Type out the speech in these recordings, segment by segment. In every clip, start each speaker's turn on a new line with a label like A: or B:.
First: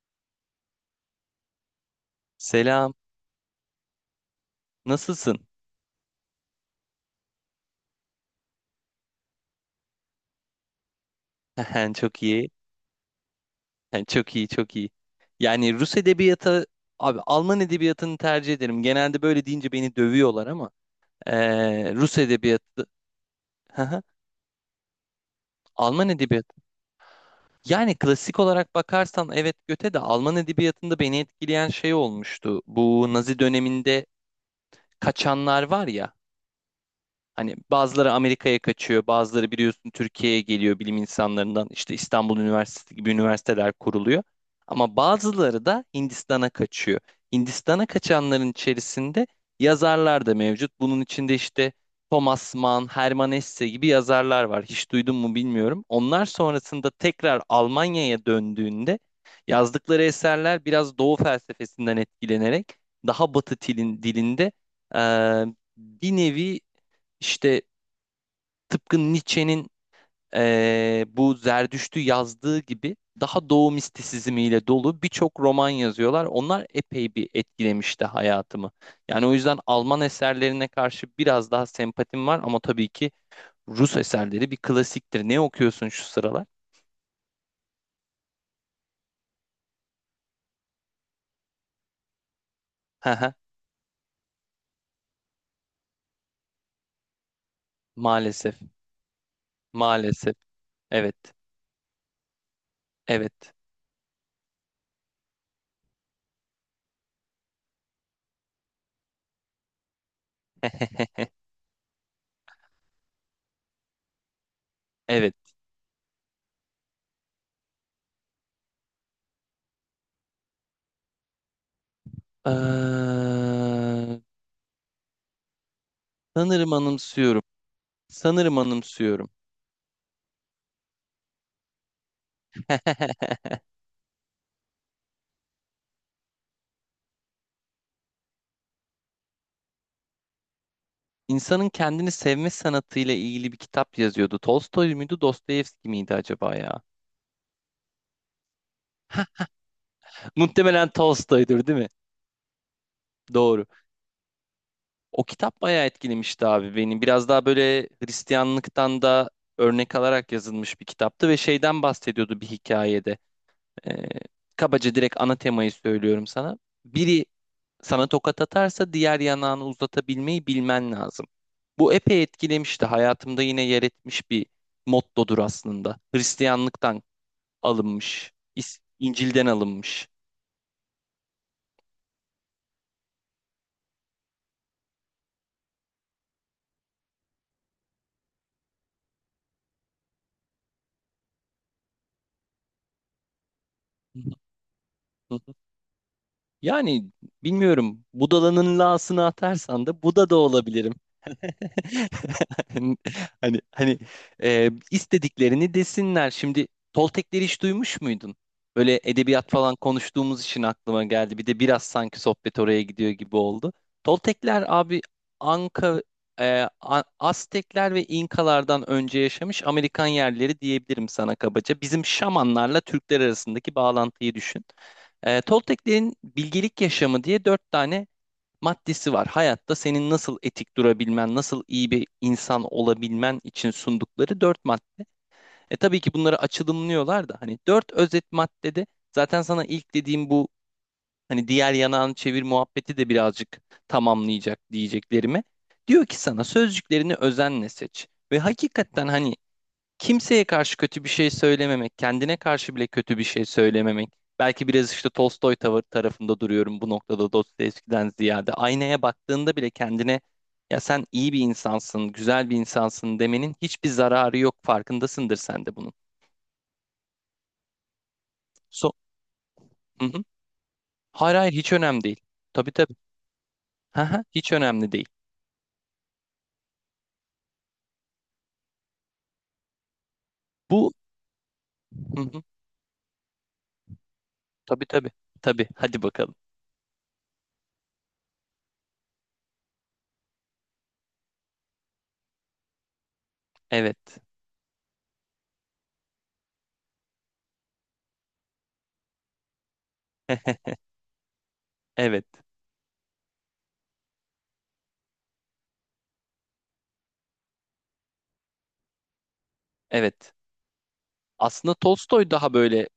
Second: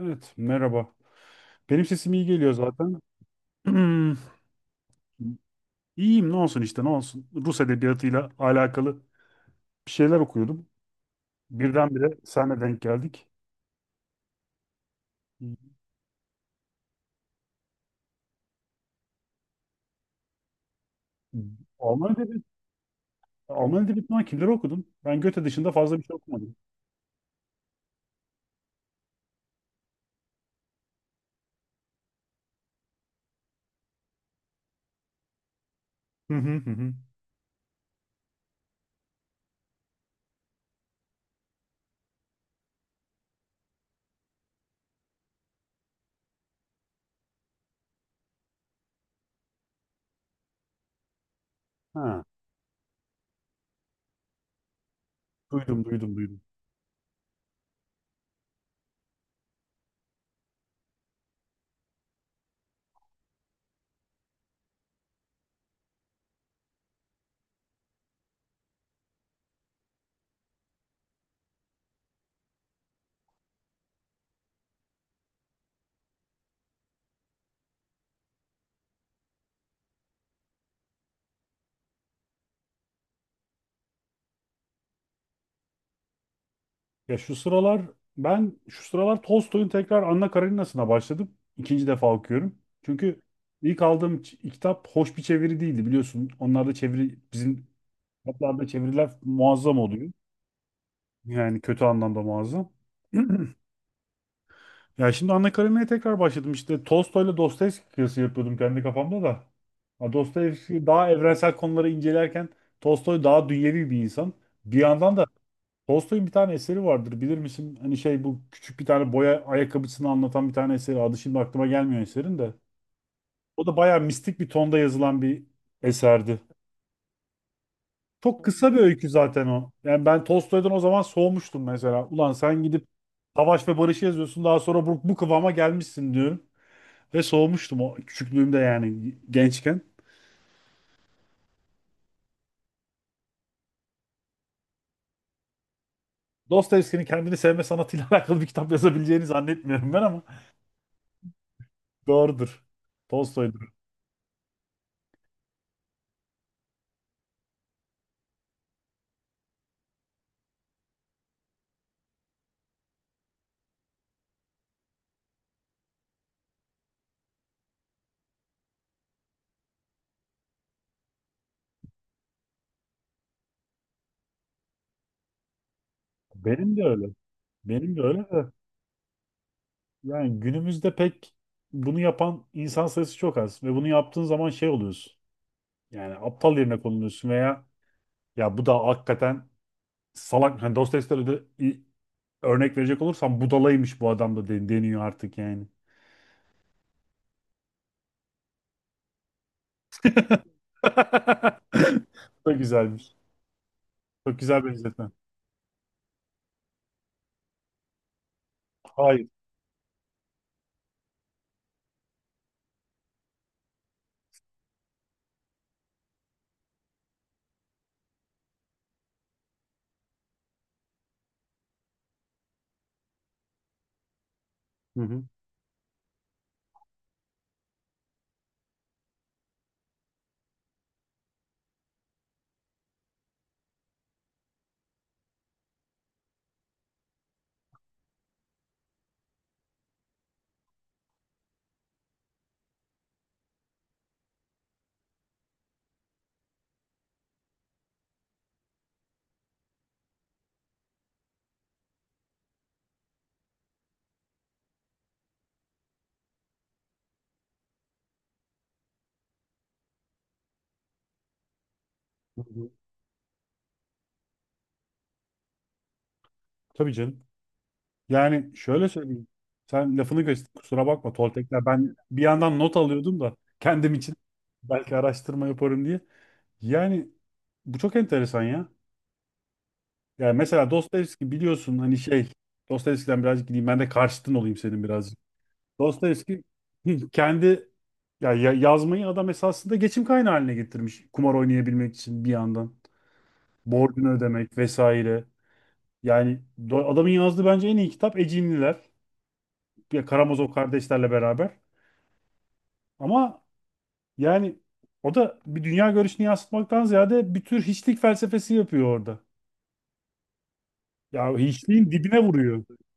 A: Evet, merhaba. Benim sesim iyi geliyor
B: Selam.
A: zaten. Hmm,
B: Nasılsın?
A: İyiyim, ne olsun işte, ne olsun. Rus edebiyatıyla alakalı bir şeyler okuyordum. Birdenbire
B: Çok iyi.
A: senle denk geldik.
B: Çok iyi, çok iyi. Yani Rus edebiyatı, abi Alman edebiyatını tercih ederim. Genelde böyle deyince beni dövüyorlar ama
A: Alman
B: Rus
A: edebiyatı,
B: edebiyatı,
A: Alman edebiyatından kimleri okudun? Ben Goethe dışında fazla bir
B: Alman
A: şey
B: edebiyatı.
A: okumadım.
B: Yani klasik olarak bakarsan evet göte de Alman edebiyatında beni etkileyen şey olmuştu. Bu Nazi döneminde kaçanlar var ya.
A: Hı hı hı. Hı.
B: Hani bazıları Amerika'ya kaçıyor, bazıları biliyorsun Türkiye'ye geliyor bilim insanlarından. İşte İstanbul Üniversitesi gibi üniversiteler kuruluyor. Ama bazıları da Hindistan'a kaçıyor. Hindistan'a kaçanların içerisinde yazarlar da mevcut. Bunun içinde işte
A: Ha,
B: Thomas Mann, Hermann Hesse gibi yazarlar var. Hiç duydun mu
A: duydum,
B: bilmiyorum.
A: duydum,
B: Onlar
A: duydum.
B: sonrasında tekrar Almanya'ya döndüğünde yazdıkları eserler biraz Doğu felsefesinden etkilenerek daha Batı dilinde eee, bir nevi işte tıpkı Nietzsche'nin bu Zerdüşt'ü yazdığı gibi daha doğu mistisizmiyle dolu birçok roman yazıyorlar. Onlar epey bir etkilemişti hayatımı. Yani o yüzden Alman eserlerine karşı biraz daha sempatim var ama tabii ki Rus eserleri bir klasiktir. Ne okuyorsun şu sıralar?
A: Ya şu sıralar, ben şu sıralar Tolstoy'un tekrar Anna Karenina'sına başladım. İkinci defa okuyorum.
B: Hı
A: Çünkü
B: hı.
A: ilk aldığım kitap hoş bir çeviri değildi biliyorsun. Onlar da çeviri bizim.
B: Maalesef,
A: Kitaplarda çeviriler muazzam oluyor.
B: maalesef. Evet,
A: Yani kötü anlamda muazzam.
B: evet,
A: Ya şimdi Anna Karenina'ya tekrar başladım. İşte Tolstoy'la Dostoyevski kıyası yapıyordum kendi kafamda da. Ha, Dostoyevski daha evrensel konuları incelerken Tolstoy daha dünyevi bir insan. Bir yandan da
B: evet.
A: Tolstoy'un bir tane eseri vardır. Bilir misin? Hani şey bu küçük bir tane boya ayakkabısını anlatan bir tane eseri. Adı şimdi aklıma gelmiyor eserin de.
B: Eee,
A: O da bayağı mistik bir tonda yazılan bir eserdi.
B: sanırım anımsıyorum.
A: Çok
B: Sanırım
A: kısa bir öykü
B: anımsıyorum.
A: zaten o. Yani ben Tolstoy'dan o zaman soğumuştum mesela. Ulan sen gidip Savaş ve Barış'ı yazıyorsun, daha sonra bu kıvama gelmişsin diyorum. Ve soğumuştum o küçüklüğümde, yani gençken.
B: İnsanın kendini sevme sanatıyla ilgili bir kitap yazıyordu. Tolstoy muydu, Dostoyevski miydi acaba ya?
A: Dostoyevski'nin kendini sevme sanatıyla alakalı bir kitap yazabileceğini zannetmiyorum ben, ama
B: Muhtemelen Tolstoy'dur, değil mi?
A: doğrudur.
B: Doğru.
A: Tolstoy'dur.
B: O kitap bayağı etkilemişti abi beni. Biraz daha böyle Hristiyanlıktan da örnek alarak yazılmış bir kitaptı ve şeyden bahsediyordu bir hikayede. Ee, kabaca direkt ana temayı söylüyorum sana. Biri sana tokat atarsa diğer yanağını uzatabilmeyi bilmen lazım. Bu epey etkilemişti. Hayatımda yine yer etmiş bir mottodur aslında.
A: Benim de
B: Hristiyanlıktan
A: öyle. Benim de öyle
B: alınmış.
A: de.
B: İncil'den alınmış.
A: Yani günümüzde pek bunu yapan insan sayısı çok az. Ve bunu yaptığın zaman şey oluyorsun. Yani aptal yerine konuluyorsun veya ya bu da hakikaten salak, hani Dostoyevski'de de örnek verecek olursam budalaymış bu
B: Hı
A: adam da deniyor
B: hı.
A: artık yani.
B: Yani bilmiyorum. Budala'nın la'sını atarsan da Buda da olabilirim.
A: Çok güzelmiş.
B: Hani
A: Çok güzel benzetme.
B: istediklerini desinler. Şimdi Toltekleri hiç duymuş muydun? Böyle
A: Hayır.
B: edebiyat falan konuştuğumuz için aklıma geldi. Bir de biraz sanki sohbet oraya gidiyor gibi oldu. Toltekler abi Anka, Aztekler ve İnkalardan önce yaşamış Amerikan yerleri diyebilirim sana kabaca. Bizim şamanlarla Türkler arasındaki bağlantıyı düşün.
A: Hı hı.
B: Tolteklerin bilgelik yaşamı diye dört tane maddesi var. Hayatta senin nasıl etik durabilmen, nasıl iyi bir insan olabilmen için sundukları dört madde. Tabii ki bunları açılımlıyorlar da hani dört özet maddede zaten sana ilk dediğim bu hani diğer yanağını çevir muhabbeti de birazcık tamamlayacak diyeceklerime. Diyor ki sana sözcüklerini özenle seç. Ve hakikaten hani kimseye karşı kötü bir şey söylememek, kendine karşı bile kötü bir şey söylememek. Belki biraz işte Tolstoy tavır tarafında duruyorum bu noktada Dostoyevski'den ziyade. Aynaya baktığında bile kendine ya sen iyi bir insansın,
A: Hı
B: güzel bir
A: hı.
B: insansın demenin hiçbir zararı yok. Farkındasındır sen de bunun.
A: Tabii canım. Yani şöyle
B: So
A: söyleyeyim. Sen
B: hı
A: lafını
B: hı.
A: göster. Kusura bakma
B: Hayır hayır
A: Toltekler.
B: hiç
A: Ben
B: önemli değil.
A: bir yandan
B: Tabii
A: not
B: tabii.
A: alıyordum da kendim
B: Hı
A: için,
B: hı, hiç önemli
A: belki
B: değil.
A: araştırma yaparım diye. Yani bu çok enteresan ya. Yani mesela
B: Bu
A: Dostoyevski, biliyorsun hani
B: hı
A: şey,
B: hı.
A: Dostoyevski'den birazcık gideyim. Ben de karşıtın olayım senin
B: Tabii tabii.
A: birazcık.
B: Tabii hadi bakalım.
A: Dostoyevski kendi yazmayı adam esasında geçim kaynağı haline getirmiş. Kumar oynayabilmek için bir yandan. Borcunu
B: Evet.
A: ödemek vesaire. Yani adamın yazdığı bence en iyi kitap Ecinliler. Ya Karamazov kardeşlerle beraber.
B: Evet.
A: Ama yani o da bir dünya görüşünü yansıtmaktan ziyade bir tür hiçlik felsefesi yapıyor orada.
B: Evet.
A: Ya
B: Aslında
A: hiçliğin dibine
B: Tolstoy daha
A: vuruyor.
B: böyle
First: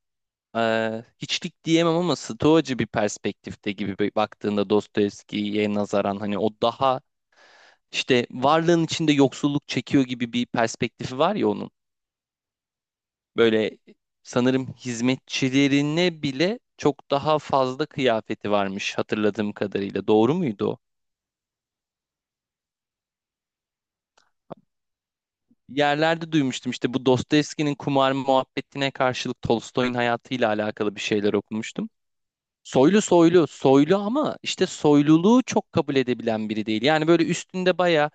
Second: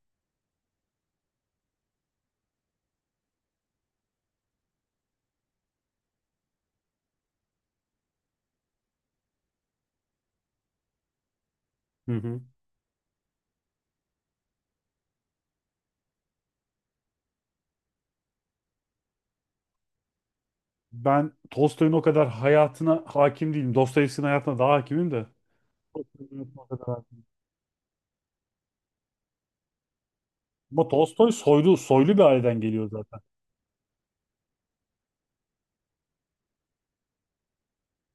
B: Hiçlik diyemem ama Stoacı bir perspektifte gibi baktığında Dostoyevski'ye nazaran hani o daha işte varlığın içinde yoksulluk çekiyor gibi bir perspektifi var ya onun.
A: Hı hı.
B: Böyle sanırım hizmetçilerine bile çok daha fazla kıyafeti varmış hatırladığım kadarıyla. Doğru muydu o?
A: Ben Tolstoy'un o kadar hayatına hakim değilim. Dostoyevski'nin hayatına daha hakimim de.
B: Yerlerde duymuştum işte bu Dostoyevski'nin kumar muhabbetine karşılık Tolstoy'un hayatıyla
A: Ama
B: alakalı bir
A: Tolstoy
B: şeyler
A: soylu,
B: okumuştum.
A: soylu bir aileden geliyor
B: Soylu
A: zaten.
B: soylu soylu ama işte soyluluğu çok kabul edebilen biri değil. Yani böyle üstünde baya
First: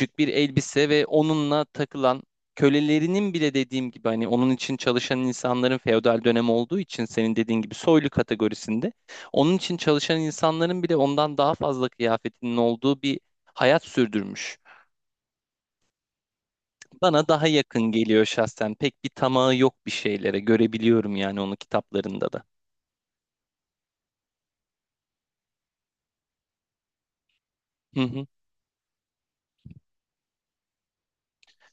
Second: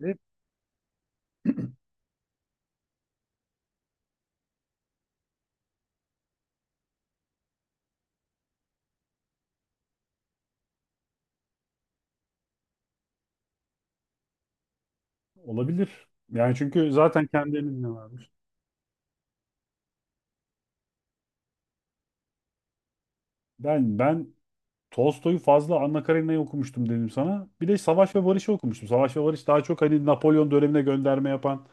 A: E,
B: bir elbise ve onunla takılan kölelerinin bile dediğim gibi hani onun için çalışan insanların feodal dönem olduğu için senin dediğin gibi soylu kategorisinde onun için çalışan insanların bile ondan daha fazla kıyafetinin olduğu bir hayat sürdürmüş.
A: olabilir. Yani çünkü zaten
B: Bana daha
A: kendilerinin
B: yakın
A: ne
B: geliyor
A: varmış.
B: şahsen. Pek bir tamahı yok bir şeylere. Görebiliyorum yani onu kitaplarında da.
A: Ben Tolstoy'u fazla, Anna Karenina'yı okumuştum dedim sana. Bir de
B: Hı
A: Savaş ve
B: hı,
A: Barış'ı okumuştum. Savaş ve Barış daha çok hani Napolyon dönemine gönderme yapan,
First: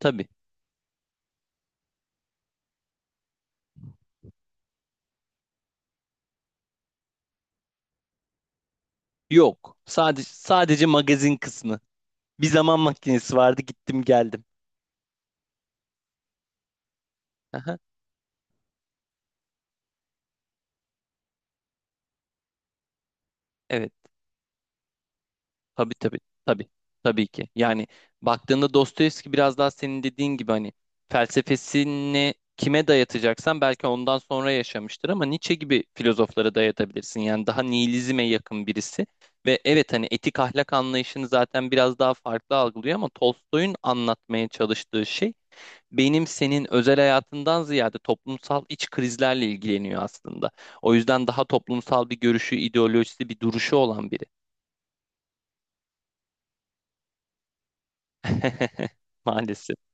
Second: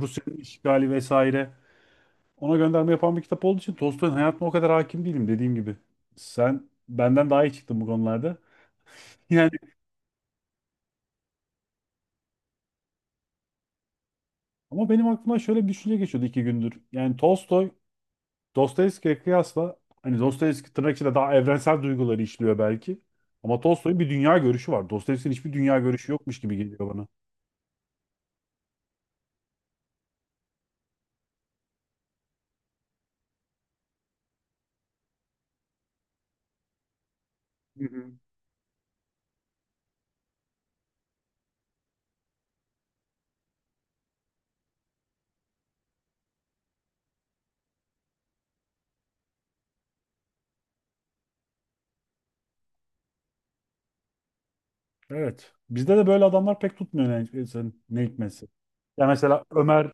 B: tabii.
A: işgali vesaire. Ona gönderme yapan bir kitap olduğu için Tolstoy'un hayatına o kadar hakim değilim, dediğim gibi. Sen benden daha iyi çıktın bu konularda. Yani
B: Yok. Sadece magazin kısmı. Bir zaman makinesi vardı, gittim geldim.
A: ama benim aklıma şöyle bir düşünce geçiyordu iki gündür. Yani Tolstoy
B: Aha,
A: Dostoyevski'ye kıyasla, hani Dostoyevski tırnak içinde daha evrensel duyguları işliyor belki. Ama
B: evet.
A: Tolstoy'un bir dünya görüşü var. Dostoyevski'nin hiçbir dünya
B: Tabii
A: görüşü
B: tabii.
A: yokmuş gibi
B: Tabii.
A: geliyor bana.
B: Tabii ki. Yani baktığında Dostoyevski biraz daha senin dediğin gibi hani felsefesini kime dayatacaksan belki ondan sonra yaşamıştır ama Nietzsche gibi filozoflara dayatabilirsin. Yani daha nihilizme yakın birisi ve evet hani etik ahlak anlayışını zaten biraz daha farklı algılıyor ama Tolstoy'un anlatmaya çalıştığı şey benim senin özel hayatından ziyade toplumsal iç krizlerle ilgileniyor aslında. O yüzden daha toplumsal bir görüşü, ideolojisi, bir duruşu olan biri.
A: Evet. Bizde de böyle adamlar pek tutmuyor, ne hikmetse. Ya mesela
B: Maalesef.
A: Ömer,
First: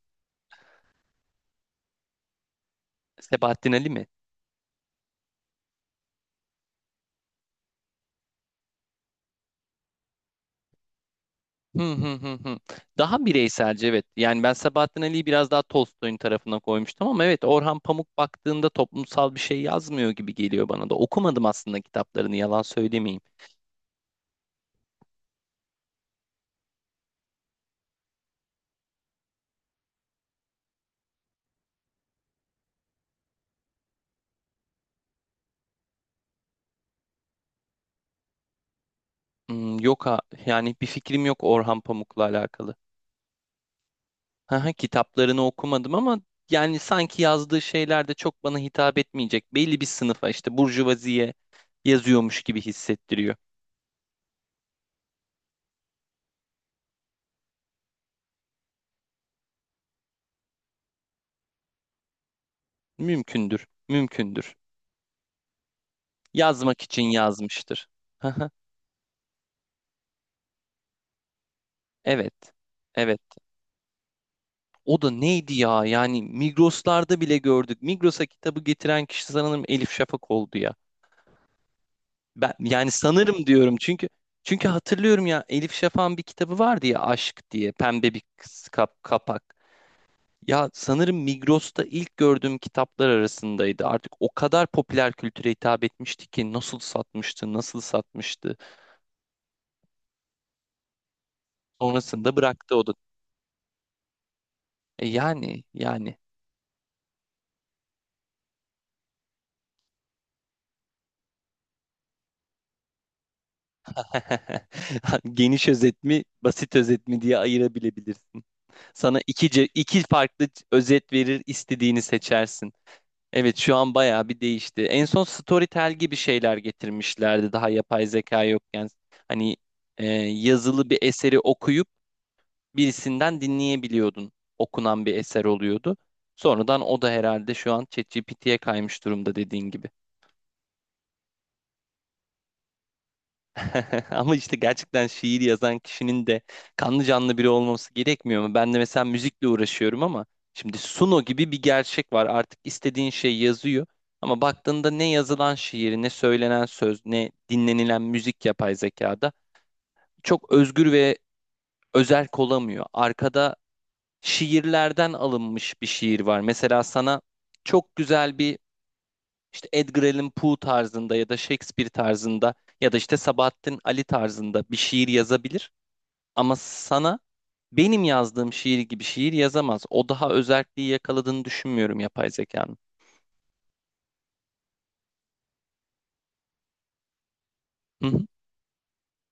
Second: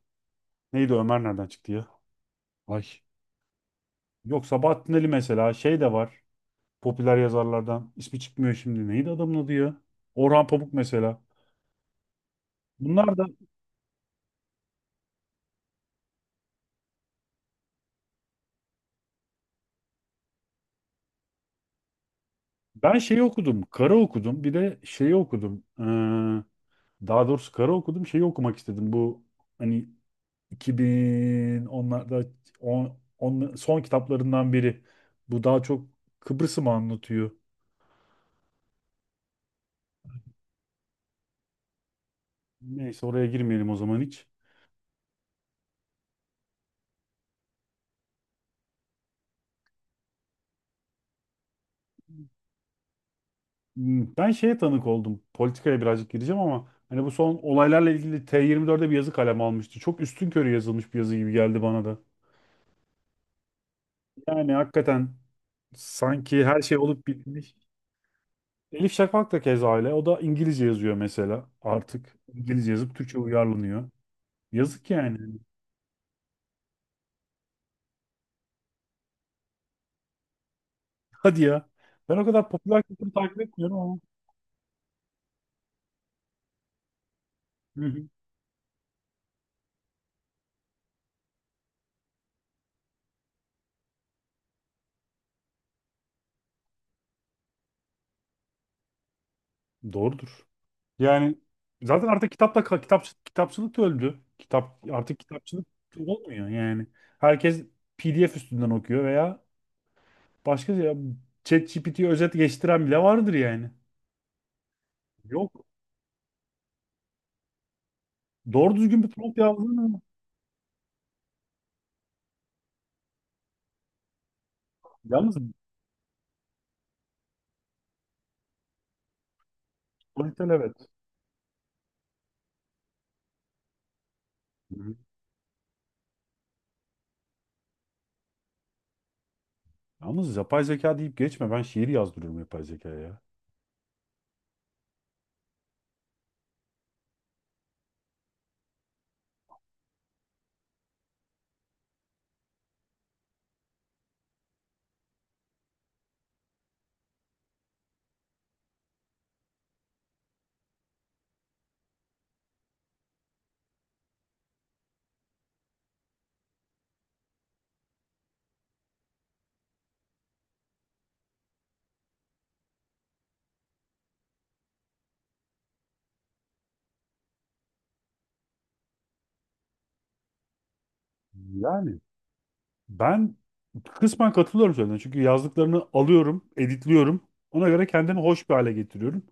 A: neydi Ömer, nereden çıktı ya? Ay.
B: Sebahattin Ali mi?
A: Yok Sabahattin Ali, mesela şey de var. Popüler yazarlardan. İsmi çıkmıyor şimdi. Neydi adamın adı ya? Orhan Pamuk mesela.
B: Hı hı hı hı.
A: Bunlar
B: Daha
A: da
B: bireyselce evet. Yani ben Sebahattin Ali'yi biraz daha Tolstoy'un tarafına koymuştum ama evet Orhan Pamuk baktığında toplumsal bir şey yazmıyor gibi geliyor bana da. Okumadım aslında kitaplarını yalan
A: ben
B: söylemeyeyim.
A: şeyi okudum. Kara okudum. Bir de şeyi okudum. Daha doğrusu kara okudum. Şeyi okumak istedim. Bu hani 2010'larda son kitaplarından biri. Bu daha çok Kıbrıs'ı mı anlatıyor?
B: Yok ha, yani bir fikrim yok Orhan Pamuk'la alakalı.
A: Neyse oraya girmeyelim o zaman hiç.
B: Haha, kitaplarını okumadım ama yani sanki yazdığı şeyler de çok bana hitap etmeyecek. Belli bir sınıfa işte burjuvaziye yazıyormuş gibi hissettiriyor.
A: Ben şeye tanık oldum. Politikaya birazcık gireceğim ama hani bu son olaylarla ilgili T24'de bir yazı kaleme almıştı. Çok üstünkörü yazılmış bir yazı gibi geldi bana da.
B: Mümkündür,
A: Yani
B: mümkündür.
A: hakikaten sanki her şey
B: Yazmak için
A: olup bitmiş.
B: yazmıştır. Haha,
A: Elif Şafak da keza öyle. O da İngilizce yazıyor mesela artık.
B: evet,
A: İngilizce yazıp Türkçe
B: evet.
A: uyarlanıyor. Yazık
B: O da
A: yani.
B: neydi ya? Yani Migros'larda bile gördük. Migros'a kitabı getiren kişi sanırım Elif Şafak oldu ya.
A: Hadi ya. Ben o kadar
B: Ben
A: popüler
B: yani
A: kültürü takip
B: sanırım diyorum
A: etmiyorum ama.
B: çünkü hatırlıyorum ya Elif Şafak'ın bir kitabı vardı ya Aşk diye
A: Hı hı.
B: pembe bir kapak. Ya sanırım Migros'ta ilk gördüğüm kitaplar arasındaydı. Artık o kadar popüler kültüre hitap etmişti ki nasıl satmıştı, nasıl satmıştı.
A: Doğrudur. Yani zaten artık
B: Sonrasında
A: kitapla
B: bıraktı o da.
A: kitap kitapçılık da öldü. Kitap
B: E
A: artık
B: yani,
A: kitapçılık
B: yani.
A: olmuyor yani. Herkes PDF üstünden okuyor veya başka, ya ChatGPT'ye özet geçtiren bile vardır yani. Yok.
B: Geniş özet mi, basit özet mi diye ayırabilebilirsin.
A: Doğru düzgün bir
B: Sana
A: prompt
B: iki, ce-
A: yazdın.
B: iki farklı özet verir, istediğini seçersin. Evet, şu an bayağı bir değişti. En son
A: Yalnız
B: Storytel gibi şeyler getirmişlerdi daha yapay zeka yokken. Hani
A: politel, evet.
B: yazılı bir eseri okuyup birisinden dinleyebiliyordun.
A: Hı hı.
B: Okunan bir eser oluyordu. Sonradan o da herhalde şu an ChatGPT'ye kaymış durumda dediğin gibi.
A: Yalnız yapay zeka deyip geçme. Ben şiir yazdırıyorum yapay zekaya ya.
B: Ama işte gerçekten şiir yazan kişinin de kanlı canlı biri olması gerekmiyor mu? Ben de mesela müzikle uğraşıyorum ama şimdi Suno gibi bir gerçek var. Artık istediğin şey yazıyor. Ama baktığında ne yazılan şiir, ne söylenen söz, ne dinlenilen müzik yapay zekada çok özgür ve özerk olamıyor. Arkada şiirlerden alınmış bir şiir var. Mesela sana çok güzel bir işte Edgar Allan Poe tarzında ya da Shakespeare tarzında ya da işte Sabahattin Ali tarzında bir şiir yazabilir. Ama sana benim yazdığım şiir gibi şiir yazamaz. O daha özelliği yakaladığını
A: Yani.
B: düşünmüyorum yapay zekanın.
A: Ben kısmen katılıyorum söylediğine. Çünkü yazdıklarını alıyorum, editliyorum. Ona göre
B: Hı hı.
A: kendimi hoş bir hale getiriyorum.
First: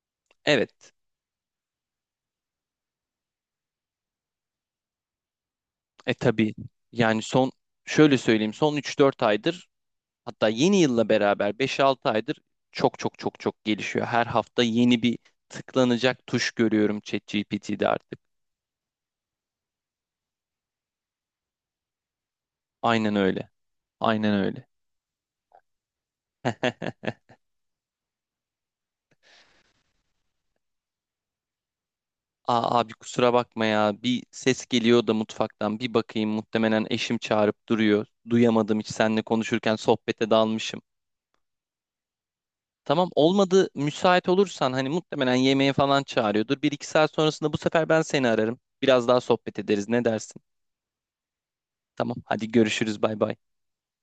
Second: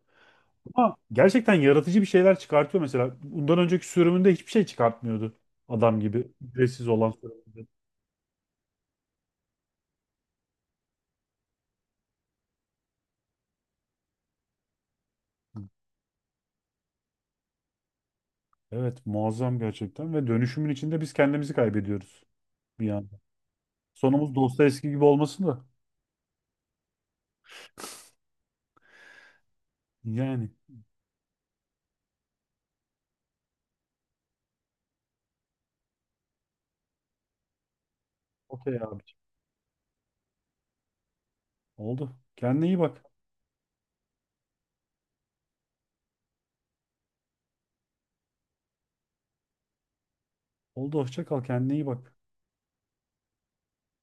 B: Evet.
A: Ama gerçekten yaratıcı bir şeyler çıkartıyor mesela. Bundan önceki sürümünde hiçbir şey çıkartmıyordu. Adam
B: E
A: gibi.
B: tabii.
A: Ücretsiz olan
B: Yani son
A: sürümünde.
B: şöyle söyleyeyim son 3-4 aydır. Hatta yeni yılla beraber 5-6 aydır çok çok çok çok gelişiyor. Her hafta yeni bir tıklanacak tuş görüyorum ChatGPT'de artık.
A: Evet, muazzam gerçekten. Ve dönüşümün içinde biz kendimizi kaybediyoruz bir
B: Aynen
A: anda.
B: öyle. Aynen
A: Sonumuz
B: öyle.
A: Dostoyevski gibi olmasın da. Yani.
B: Aa, abi kusura bakma ya. Bir ses geliyor da mutfaktan. Bir bakayım, muhtemelen eşim çağırıp duruyor.
A: Okey
B: Duyamadım hiç
A: abi.
B: seninle konuşurken sohbete dalmışım.
A: Oldu. Kendine iyi bak.
B: Tamam, olmadı müsait olursan hani muhtemelen yemeğe falan çağırıyordur. 1-2 saat sonrasında bu sefer ben seni ararım. Biraz daha sohbet ederiz ne dersin?
A: Oldu. Hoşça kal. Kendine iyi bak.
B: Tamam hadi görüşürüz bay bay.